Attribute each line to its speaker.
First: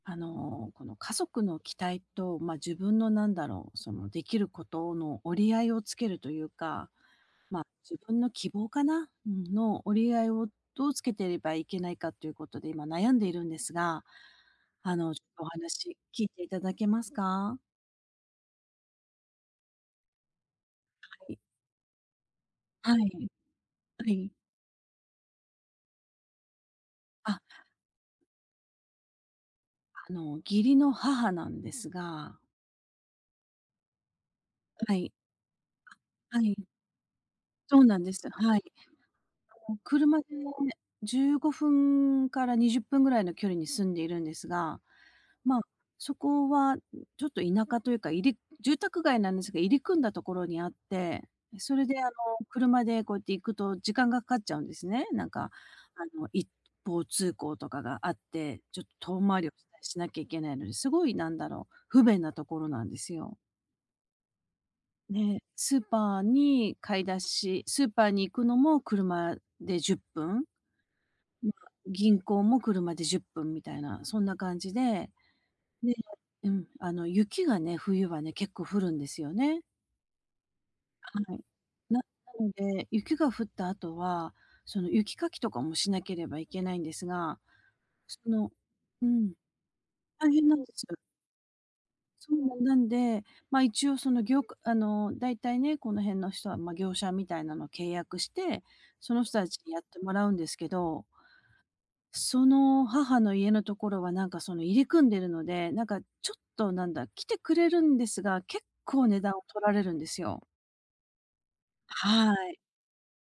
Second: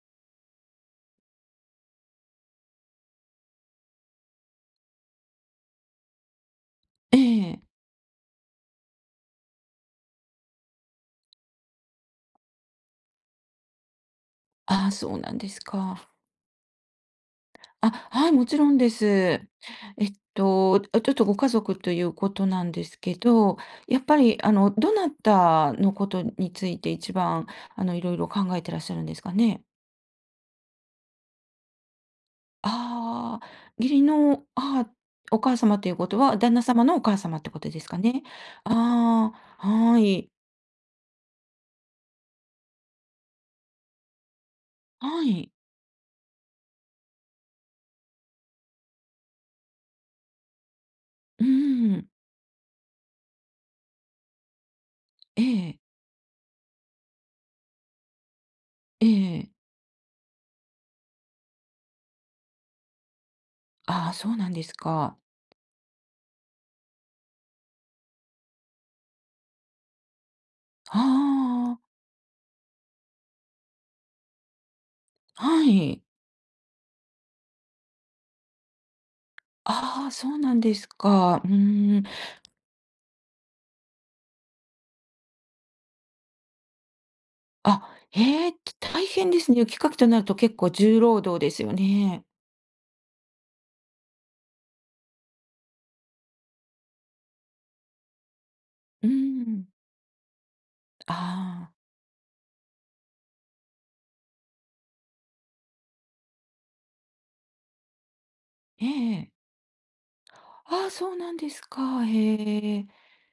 Speaker 1: あの、この、家族の期待と、まあ、自分のなんだろう、そのできることの折り合いをつけるというか
Speaker 2: ええ。
Speaker 1: まあ、自分の希望かな。うん、の折り合いをどうつけていればいけないかということで、今悩んでいるんですが、
Speaker 2: ああ、
Speaker 1: あの、
Speaker 2: そ
Speaker 1: ち
Speaker 2: う
Speaker 1: ょっ
Speaker 2: なん
Speaker 1: とお
Speaker 2: です
Speaker 1: 話
Speaker 2: か。
Speaker 1: 聞いていただけますか？
Speaker 2: あ、はい。もちろんです。えっと、あ、ちょっと
Speaker 1: は
Speaker 2: ご
Speaker 1: い。
Speaker 2: 家族ということなんで
Speaker 1: は
Speaker 2: すけ
Speaker 1: い。
Speaker 2: ど、やっ
Speaker 1: は
Speaker 2: ぱ
Speaker 1: い。
Speaker 2: り、あの、どなたのことについて一
Speaker 1: あ。
Speaker 2: 番、あの、いろいろ考えてらっしゃるんですかね？
Speaker 1: あの、義理の母なんですが。
Speaker 2: ああ。義理の母
Speaker 1: はい。
Speaker 2: お義母様ということは
Speaker 1: は
Speaker 2: 旦那
Speaker 1: い。
Speaker 2: 様のお母様ってこと
Speaker 1: そ
Speaker 2: で
Speaker 1: う
Speaker 2: す
Speaker 1: な
Speaker 2: か
Speaker 1: んで
Speaker 2: ね。
Speaker 1: す、はい。
Speaker 2: ああ、
Speaker 1: あの
Speaker 2: は
Speaker 1: 車で
Speaker 2: い。
Speaker 1: 15分から20分ぐらいの距離に住んでいるんですが、
Speaker 2: はい。
Speaker 1: まあ、そこは、ちょっと田舎というか、いり住宅街なんですが、入り組んだところにあって。
Speaker 2: う
Speaker 1: それ
Speaker 2: ー
Speaker 1: であ
Speaker 2: ん。
Speaker 1: の、車でこうやって行くと時間が掛かっちゃうんですね。なん
Speaker 2: え
Speaker 1: か、
Speaker 2: え。
Speaker 1: あの、一方通行とかがあって、ちょっ
Speaker 2: え
Speaker 1: と遠回り
Speaker 2: え。
Speaker 1: をしたりしなきゃいけないので、すごいなんだろう。不便なところなんですよ。
Speaker 2: ああ、そうなんですか。
Speaker 1: ね。スーパーに買い出しスーパーに行くのも車で10分。
Speaker 2: は
Speaker 1: まあ、
Speaker 2: あ。
Speaker 1: 銀行も車で10分みたいな、そんな感じで。
Speaker 2: は
Speaker 1: で
Speaker 2: い。
Speaker 1: うん。あの、雪がね、冬はね、結構降るんですよね。
Speaker 2: ああ、そうなんです
Speaker 1: は
Speaker 2: か。
Speaker 1: い。
Speaker 2: う
Speaker 1: な
Speaker 2: ーん。
Speaker 1: んで、雪が降った後は、その雪かきとかもしなければいけないんですが、
Speaker 2: あ、
Speaker 1: そ
Speaker 2: へ
Speaker 1: の
Speaker 2: え。
Speaker 1: う
Speaker 2: 大変
Speaker 1: ん。
Speaker 2: ですね。雪かきとなる
Speaker 1: 大
Speaker 2: と
Speaker 1: 変
Speaker 2: 結
Speaker 1: なん
Speaker 2: 構
Speaker 1: です。
Speaker 2: 重労働ですよね？
Speaker 1: そう。なんで、まあ一応そのぎょうかあの、大体ね、この辺の人は、まあ、業者みたいなのを契約して、
Speaker 2: うー
Speaker 1: その人たち
Speaker 2: ん。
Speaker 1: にやってもらうんですけど。
Speaker 2: ああ。
Speaker 1: その母の家のところはなんかその、入り組んでるので、なんかちょっと、なんだ、来てくれるんですが、結
Speaker 2: え
Speaker 1: 構
Speaker 2: え
Speaker 1: 値
Speaker 2: ええ。
Speaker 1: 段を取られるんですよ。
Speaker 2: ああ、そうなんですか。
Speaker 1: はい。
Speaker 2: へえ。